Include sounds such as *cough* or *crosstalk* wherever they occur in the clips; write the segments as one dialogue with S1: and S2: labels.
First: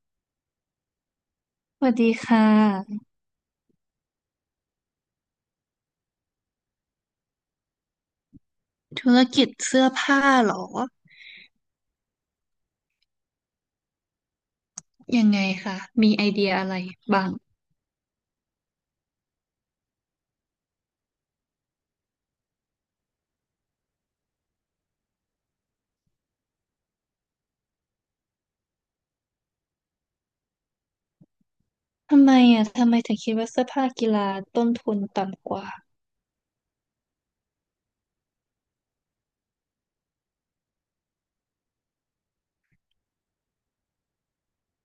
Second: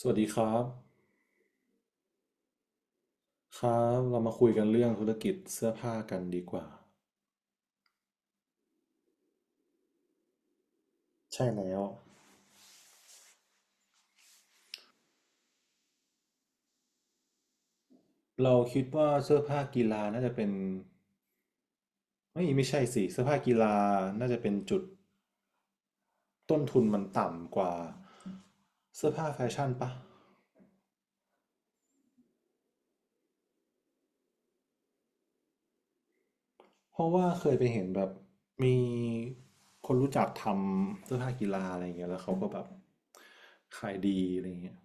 S1: สวัสดีครับ
S2: สวัสดีค่ะ
S1: ครับเรามาคุยกันเรื่องธุรกิจเสื้อผ้ากันดีกว่า
S2: ธุรกิจเสื้อผ้าเหรอ
S1: ใช่แล้ว
S2: ยังไงคะมีไอเดียอะไรบ้าง
S1: เราคิดว่าเสื้อผ้ากีฬาน่าจะเป็นไม่ไม่ใช่สิ เสื้อผ้ากีฬาน่าจะเป็นจุดต้นทุนมันต่ำกว่าเสื้อผ้าแฟชั่นปะ
S2: ทำไมอ่ะทำไมถึงคิดว่าเสื้อผ้ากีฬาต้นทุนต่ำกว่า
S1: เพราะว่าเคยไปเห็นแบบมีคนรู้จักทำเสื้อผ้ากีฬาอะไรอย่างเงี้ยแล้วเขาก็แบบขายดีอะไรอย่างเงี้ย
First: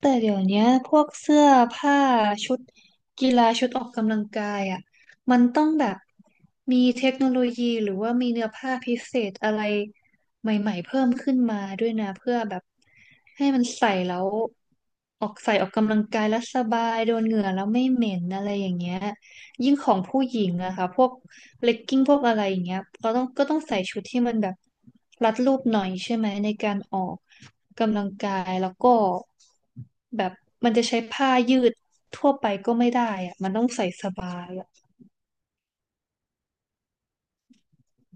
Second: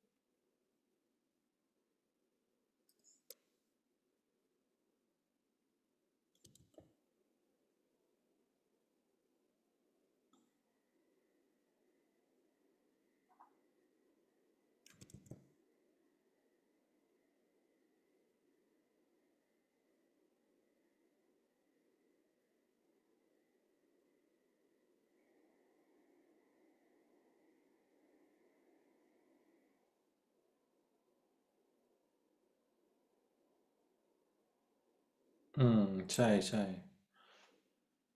S2: แต่เดี๋ยวเนี้ยพวกเสื้อผ้าชุดกีฬาชุดออกกำลังกายอ่ะมันต้องแบบมีเทคโนโลยีหรือว่ามีเนื้อผ้าพิเศษอะไรใหม่ๆเพิ่มขึ้นมาด้วยนะเพื่อแบบให้มันใส่แล้วออกใส่ออกกำลังกายแล้วสบายโดนเหงื่อแล้วไม่เหม็นอะไรอย่างเงี้ยยิ่งของผู้หญิงอะค่ะพวกเลกกิ้งพวกอะไรอย่างเงี้ยก็ต้องใส่ชุดที่มันแบบรัดรูปหน่อยใช่ไหมในการออกกำลังกายแล้วก็ แบบมันจะใช้ผ้ายืดทั่วไปก็ไม่ได้อะมันต้องใส่สบายอะ
S1: อืม ใช่ใช่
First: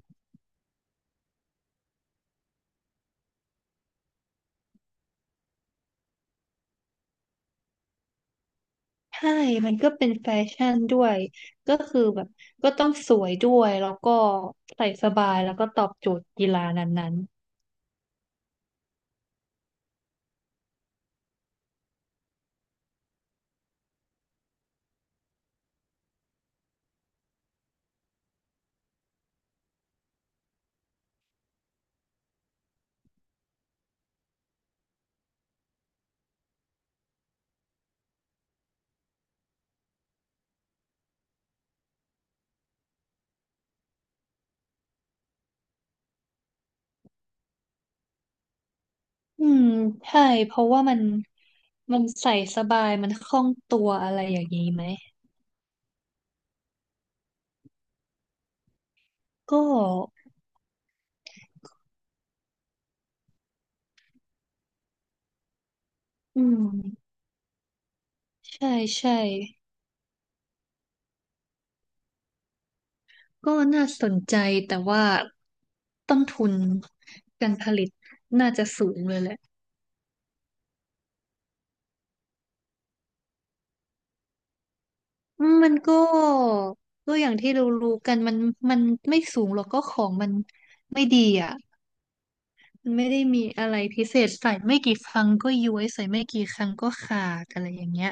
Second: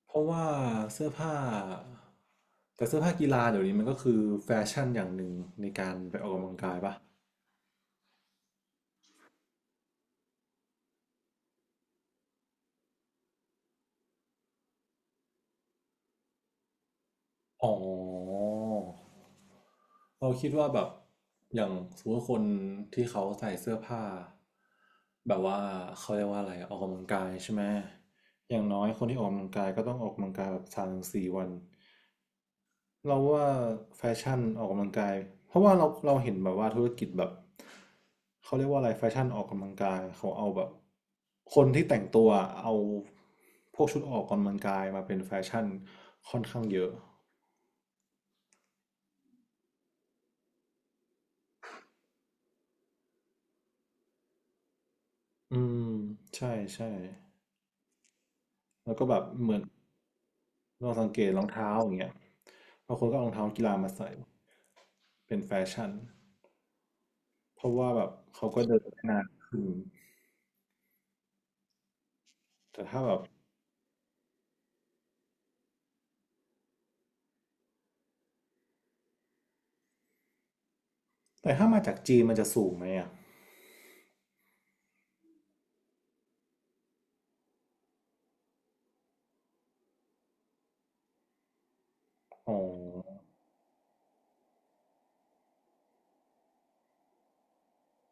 S1: เพราะว่าเสื้อผ้าแต่เสื้อผ้ากีฬาเดี๋ยวนี้มันก็คือแฟชั่นอย่างหนึ่งในการไปออกกำลังกายปะ
S2: ใช่มันก็เป็นแฟชั่นด้วย ก็คือแบบก็ต้องสวยด้วย แล้วก็ใส่สบายแล้วก็ตอบโจทย์กีฬานั้น
S1: อ๋อเราคิดว่าแบบอย่างสมมติว่าคนที่เขาใส่เสื้อผ้าแบบว่าเขาเรียกว่าอะไรอะออกกำลังกายใช่ไหมอย่างน้อยคนที่ออกกำลังกายก็ต้องออกกำลังกายแบบ3 ถึง 4วัน เราว่าแฟชั่นออกกำลังกายเพราะว่าเราเห็นแบบว่าธุรกิจแบบเขาเรียกว่าอะไรแฟชั่นออกกำลังกายเขาเอาแบบคนที่แต่งตัวเอาพวกชุดออกกำลังกายมาเป็นแฟชั่นค่อนข้างเยอะ
S2: ๆอืมใช่ เพราะว่ามันใส่สบาย มันคล่องตัวอะไรอย่างนี้ไหม
S1: อืมใช่ใช่แล้วก็แบบเหมื
S2: ก็
S1: อนเราสังเกตรองเท้าอย่างเงี้ยบางคนก็เอารองเท้ากีฬามาใส่เป็นแฟชั่น
S2: อืม
S1: เพราะว่าแบบเขาก็
S2: ใช่
S1: เดินได้นา
S2: ใช่
S1: นขึ้นแต่ถ้าแบบ
S2: ก็น่าสนใจแต่ว่าต้นทุนการผลิตน่าจะสูงเลยแหละ
S1: แต่ถ้ามาจากจีนมันจะสูงไหมอ่ะ
S2: อืมมันก็ก็อย่างที่เรารู้กันมันไม่สูงหรอกก็ของมันไม่ดีอ่ะ
S1: อ๋
S2: มันไม่ได้
S1: อ
S2: มีอะไรพิเศษใส่ไม่กี่ครั้งก็ย้วยใส่ไม่กี่ครั้งก็ขาดอะไรอย่างเงี้ย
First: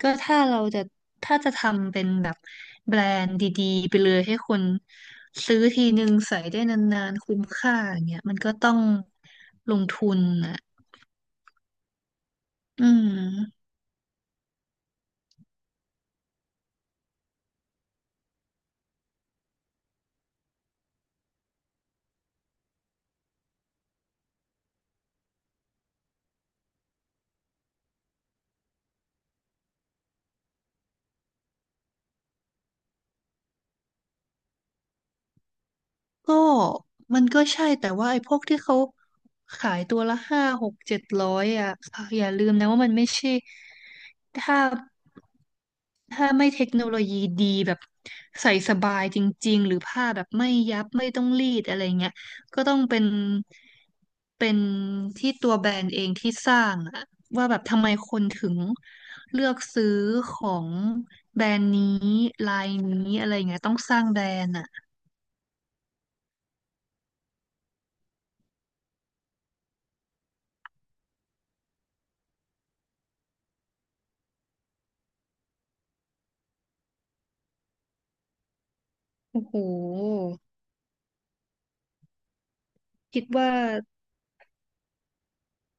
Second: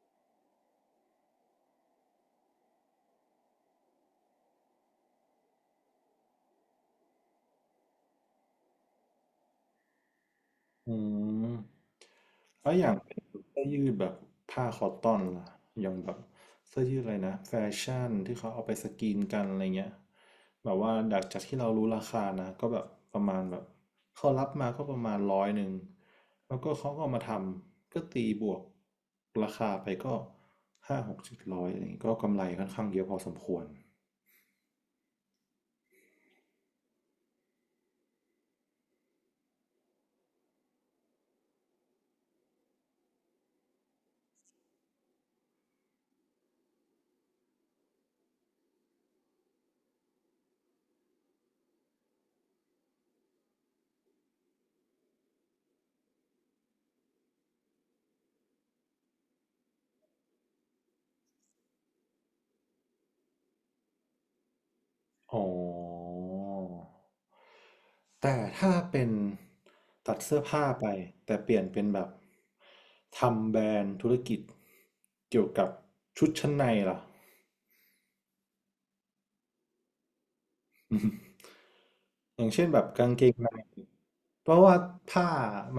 S2: ก็ถ้าเราจะถ้าจะทำเป็นแบบแบรนด์ดีๆไปเลยให้คนซื้อทีนึงใส่ได้นานๆคุ้มค่าอย่างเงี้ยมันก็ต้องลงทุนอ่ะ
S1: อืมแล้วอใช่
S2: อื
S1: ย่างเสื้
S2: ม
S1: อยืดแบบผ้าคอตตอนล่ะอย่างแบบเสื้อยืดอะไรนะแฟชั่นที่เขาเอาไปสกรีนกันอะไรเงี้ยแบบว่าดักจากที่เรารู้ราคานะก็แบบประมาณแบบเขารับมาก็ประมาณ100แล้วก็เขาก็เอามาทำก็ตีบวกราคาไปก็ห้าหกเจ็ดร้อยอะไรเงี้ยก็กำไรค่อนข้างเยอะพอสมควร
S2: ก็มันก็ใช่แต่ว่าไอ้พวกที่เขาขายตัวละห้าหกเจ็ดร้อยอ่ะค่ะอย่าลืมนะว่ามันไม่ใช่ถ้าถ้าไม่เทคโนโลยีดีแบบใส่สบายจริงๆหรือผ้าแบบไม่ยับไม่ต้องรีดอะไรเงี้ยก็ต้องเป็นเป็นที่ตัวแบรนด์เองที่สร้างอะว่าแบบทำไมคนถึงเลือกซื้อของแบรนด์นี้ลายนี้อะไรเงี้ยต้องสร้างแบรนด์อะ
S1: อ๋อแต่ถ้าเป็นตัดเสื้อผ้าไปแต่เปลี่ยนเป็นแบบทำแบรนด์ธุรกิจเกี่ยวกับชุดชั้นในล่ะ
S2: โอ้โห
S1: *laughs* อย่างเช่นแบบกาง
S2: คิ
S1: เก
S2: ด
S1: งใน
S2: ว่า
S1: เพราะว่าผ้า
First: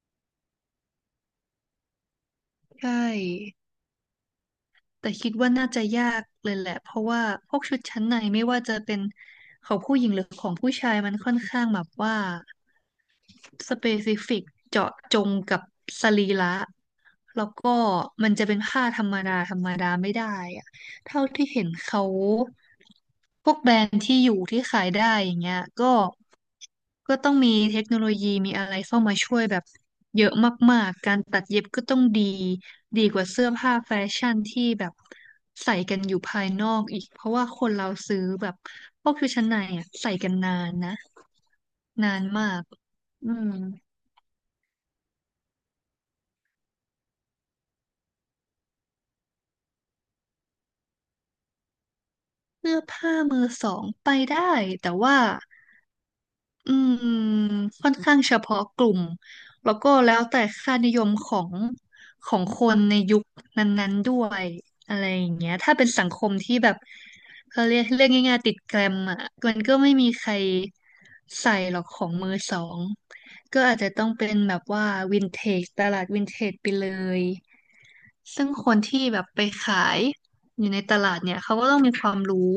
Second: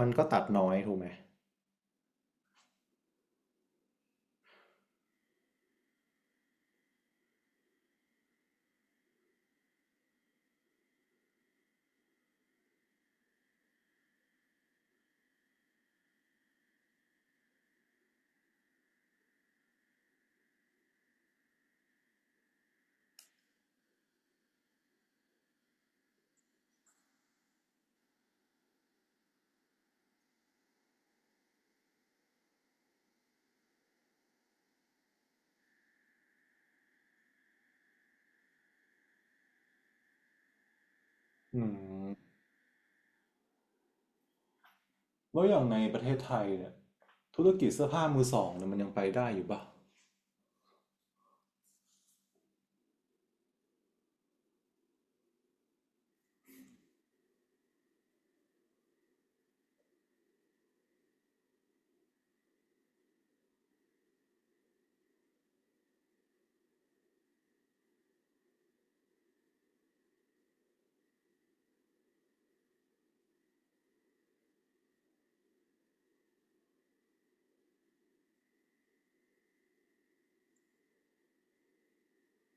S1: มันก็ตัดน้อยถูกไหม
S2: ใช่ แต่คิดว่าน่าจะยากเลยแหละ เพราะว่าพวกชุดชั้นในไม่ว่าจะเป็นของผู้หญิงหรือของผู้ชายมันค่อนข้างแบบว่าสเปซิฟิกเจาะจงกับสรีระแล้วก็มันจะเป็นผ้าธรรมดาธรรมดาไม่ได้อะ เท่าที่เห็นเขาพวกแบรนด์ที่อยู่ที่ขายได้อย่างเงี้ยก็ก็ต้องมีเทคโนโลยีมีอะไรเข้ามาช่วยแบบเยอะมากๆการตัดเย็บก็ต้องดีดีกว่าเสื้อผ้าแฟชั่นที่แบบใส่กันอยู่ภายนอกอีกเพราะว่าคนเราซื้อแบบพวกชุดชั้นในอ่ะใส่กันนานนะ
S1: อื
S2: นา
S1: ม
S2: นมากอืม
S1: แล้วอย่างในประเทศไทยเนี่ยธุรกิจเสื้อผ้ามือสองเนี่ยมันยังไปได้อยู่ป่ะ
S2: เสื้อผ้ามือสองไปได้แต่ว่า อืมค่อนข้างเฉพาะกลุ่มแล้วก็แล้วแต่ค่านิยมของของคนในยุคนั้นๆด้วยอะไรอย่างเงี้ยถ้าเป็นสังคมที่แบบเขาเรียกเรื่องง่ายๆติดแกรมอ่ะมันก็ไม่มีใครใส่หรอกของมือสองก็อาจจะต้องเป็นแบบว่าวินเทจตลาดวินเทจไปเลย ซึ่งคนที่แบบไปขายอยู่ในตลาดเนี่ยเขาก็ต้องมีความรู้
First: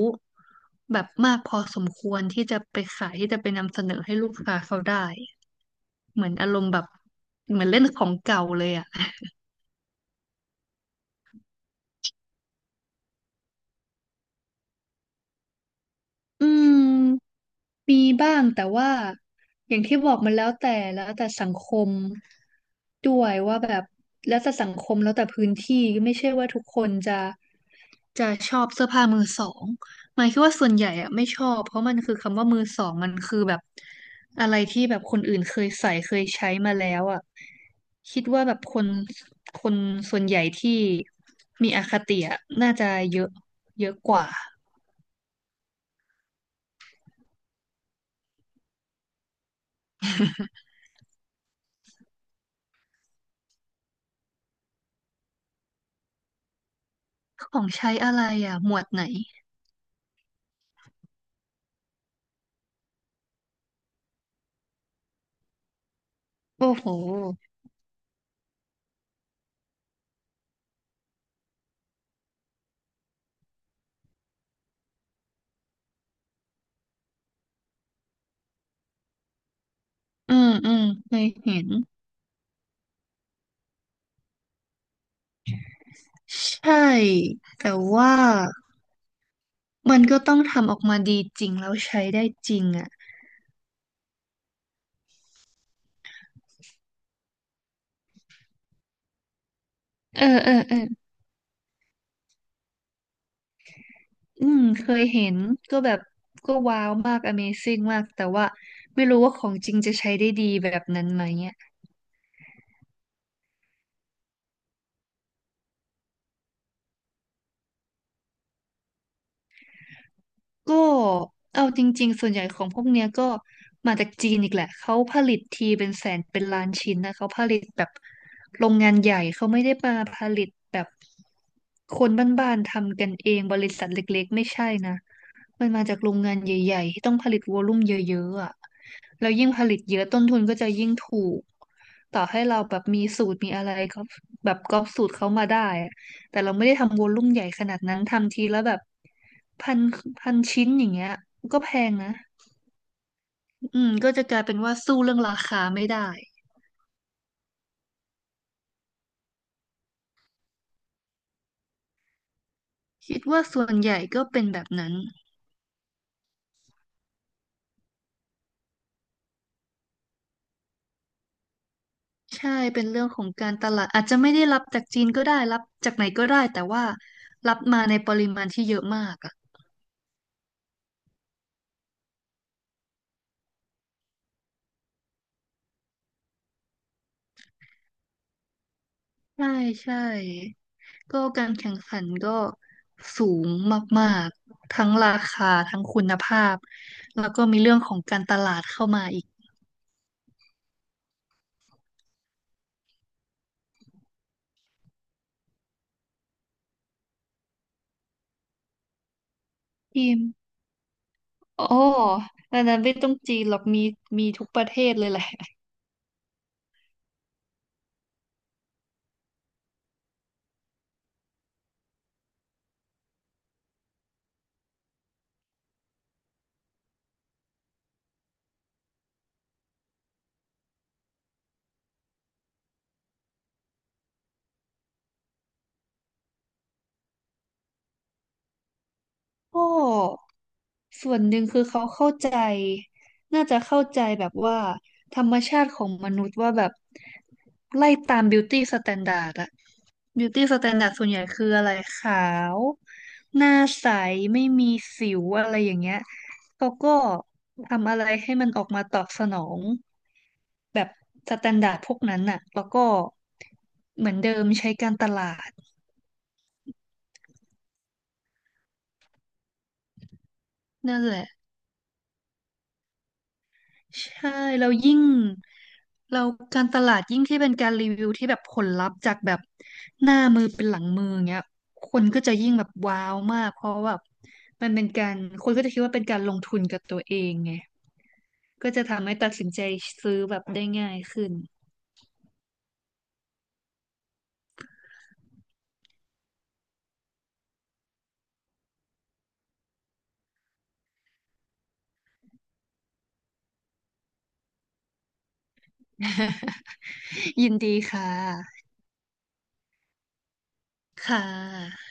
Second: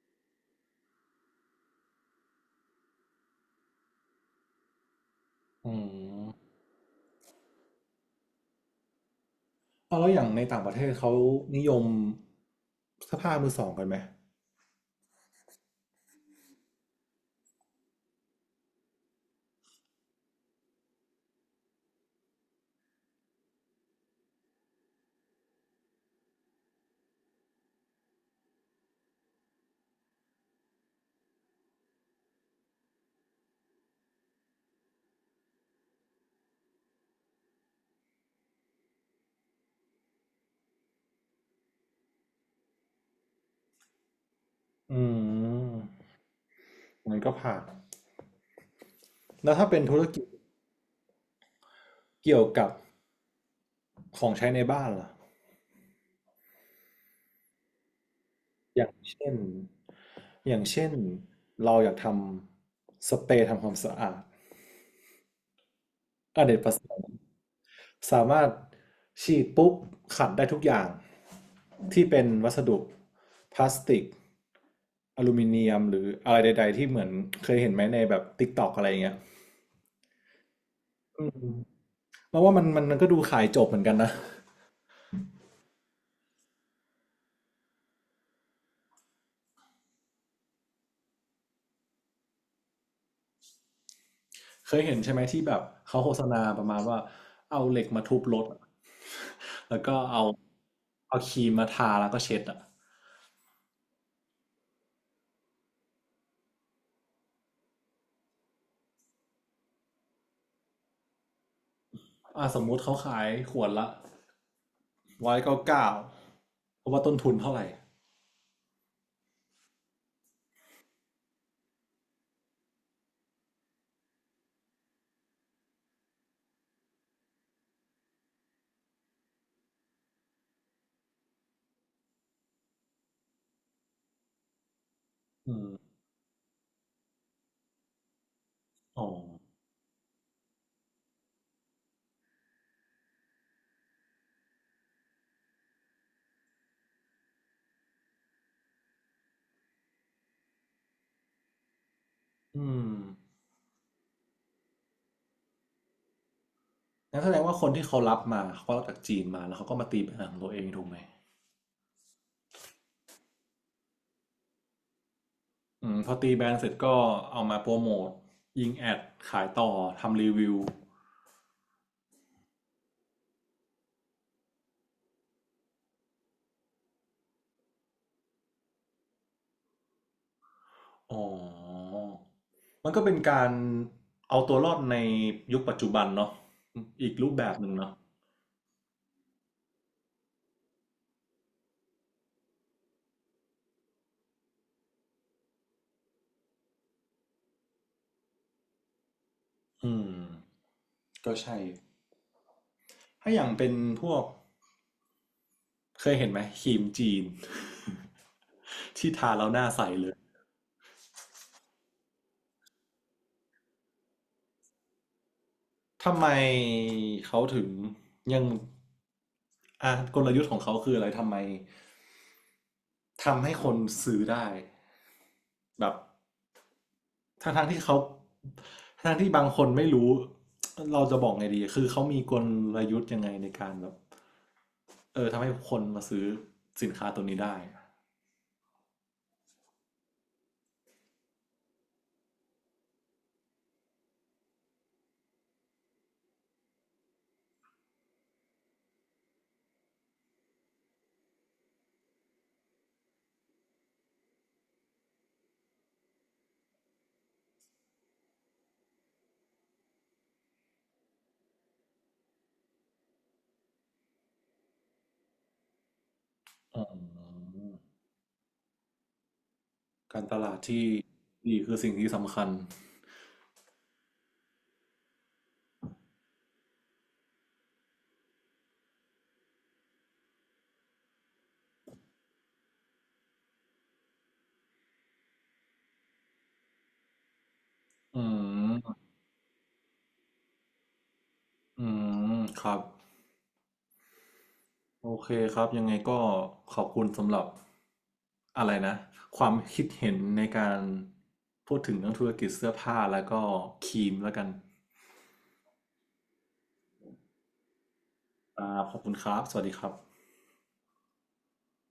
S2: แบบมากพอสมควรที่จะไปขายที่จะไปนำเสนอให้ลูกค้าเขาได้
S1: อื
S2: เห
S1: ม
S2: มือนอารมณ์แบบเหมือนเล่นของเก่าเลยอ่ะ
S1: เอาแล้วอย่างในต่างประเทศเขานิยมเสื้อผ้ามือสองกันไหม
S2: อืม มีบ้างแต่ว่าอย่างที่บอกมันแล้วแต่แล้วแต่สังคมด้วยว่าแบบแล้วแต่สังคมแล้วแต่พื้นที่ไม่ใช่ว่าทุกคนจะชอบเสื้อผ้ามือสองหมายคิดว่าส่วนใหญ่อะไม่ชอบเพราะมันคือคำว่ามือสองมันคือแบบอะไรที่แบบคนอื่นเคยใส่เคยใช้มาแล้วอะคิดว่าแบบคนส่วนใหญ่ที่มีอคติอะน่าจะเยอะเยอะกว่า
S1: อืมมันก็ผ่านแล้วถ้าเป็นธุรกิจเกี่ยวกับของใช้ในบ้านล่ะ
S2: ของใช้อะไรอ่ะหม
S1: อ
S2: วด
S1: ย่าง
S2: ไหน
S1: เช่นอย่างเช่นเราอยากทำสเปรย์ทำความสะอาดอเนกป
S2: โอ้
S1: ระส
S2: โห
S1: งค์สามารถฉีดปุ๊บขัดได้ทุกอย่างที่เป็นวัสดุพลาสติกอลูมิเนียมหรืออะไรใดๆที่เหมือนเคยเห็นไหมในแบบติ k t อกอะไรอย่างเงี้ย
S2: อืมอืมเค
S1: อื
S2: ย
S1: ม
S2: เห็น
S1: แล้วว่ามันก็ดูขายจบเหมือนกันนะ
S2: ใช่แต่ว่ามันก็ต้องทำออกมาดีจริงแล้วใช้ได้จริงอ่ะ
S1: เคยเห็นใช่ไหมที่แบบเขาโฆษณาประมาณว่าเอาเหล็กมาทุบรถอะแล้วก็
S2: เอ
S1: เอา
S2: อเออเออ
S1: เอาครีมมาทาแล้วก็เช็ดอ่ะ
S2: อืมเคยเห็นก็แบบก็ว้าวมาก Amazing มากแต่ว่าไม่รู้ว่าของจริงจะใช้ได้ดีแบบนั้นไหม
S1: อ่ะสมมุติเขาขายขวดละ199เพราะว่าต้นทุนเท่าไหร่
S2: ก็เอาจริงๆส่วนใหญ่ของพวกเนี้ยก็มาจากจีนอีกแหละเขาผลิตทีเป็นแสนเป็นล้านชิ้นนะเขาผลิตแบบโรงงานใหญ่เขาไม่ได้มาผลิตแบบคนบ้านๆทำกันเองบริษัทเล็กๆไม่ใช่นะ
S1: อื
S2: มันมา
S1: ม
S2: จากโรงงานใหญ่ๆที่ต้องผลิตวอลลุ่มเยอะๆอ่ะ
S1: อ๋อ
S2: แล้วยิ่งผลิตเยอะต้นทุนก็จะยิ่งถูกต่อให้เราแบบมีสูตรมีอะไรก็แบบก๊อปสูตรเขามาได้อะแต่เราไม่ได้ทำวอลลุ่มใหญ่ขนาดนั้นทำทีแล้วแบบพันพันชิ้นอย่างเงี้ยก็แพงนะ
S1: อืม
S2: อืมก็จะกลายเป็นว่าสู้เรื่องราคาไม่ได้
S1: งั้นแสดงว่าคนที่เขารับมาเขาก็รับจากจีนมาแล้วเขาก็มาตีแบรนด์ของตัวเองถูกไหม
S2: คิดว่าส่วนใหญ่ก็เป็นแบบนั้น
S1: อืมพอตีแบรนด์เสร็จก็เอามาโปรโมทยิงแอดขายต่อทำรีวิว
S2: ใช่เป็นเรื่องของการตลาดอาจจะไม่ได้รับจากจีนก็ได้รับจากไหนก็ได้แต่ว่ารับมาในปริมาณที่เยอะมากอะ
S1: อ๋อ มันก็เป็นการเอาตัวรอดในยุคปัจจุบันเนาะอีกรูปแบบหนึ่งเนาะ
S2: ใช่ใช่ก็การแข่งขันก็สูงมากๆทั้งราคาทั้งคุณภาพแล้วก็มีเรื่องของการตลาดเข้ามาอีก
S1: อืมก็ใช่ถ้าอย่างเป็นพวกเคยเห็นไหมครีมจีน *laughs* ที่ทาแล้วหน้าใสเล
S2: ที
S1: ย
S2: มอ๋ออันนั้นไม่ต้องจีนหรอกมีมีทุกประเทศเลยแหละ
S1: ทำไมเขาถึงยังอ่ะกลยุทธ์ของเขาคืออะไรทำไมทำให้คนซื้อได้แบบ ทั้งทั้งที่เขาทั้งที่บางคนไม่รู้เราจะบอกไงดีคือเขามีกลยุทธ์ยังไงในการแบบทำให้คนมาซื้อสินค้าตัวนี้ได้
S2: โอ้ ส่วนหนึ่งคือเขาเข้าใจน่าจะเข้าใจแบบว่าธรรมชาติของมนุษย์ว่าแบบไล่ตามบิวตี้สแตนดาร์ดอะบิวตี้สแตนดาร์ดส่วนใหญ่คืออะไรขาวหน้าใสไม่มีสิวอะไรอย่างเงี้ยเขาก็ทำอะไรให้มันออกมาตอบสนองแบบสแตนดาร์ดพวกนั้นน่ะแล้วก็เหมือนเดิมใช้การตลาด
S1: อมการตลาดที่
S2: นั่นแหละ
S1: ดีคือสิ่งที่สำคัญ
S2: ใช่แล้วยิ่งเราการตลาดยิ่งที่เป็นการรีวิวที่แบบผลลัพธ์จากแบบหน้ามือเป็นหลังมือเงี้ยคนก็จะยิ่งแบบว้าวมากเพราะว่าแบบมันเป็นการคนก็จะคิดว่าเป็นการลงทุนกับตัวเองไง
S1: อื
S2: ก็จะ
S1: ม
S2: ทำให้ตัดสินใจซื้อแบบได้ง่ายขึ้น
S1: อืมครับโอเคครับยังไงก็ขอบคุณสำหรับอะไรนะความคิดเห็นในการพูดถึงเรื่องธุรกิจเสื้อผ้าแล้วก็ครีมแล้วกัน
S2: *laughs* ยินดีค่ะ
S1: อ่าขอบคุณครับสวัสดีครับ
S2: ค่ะ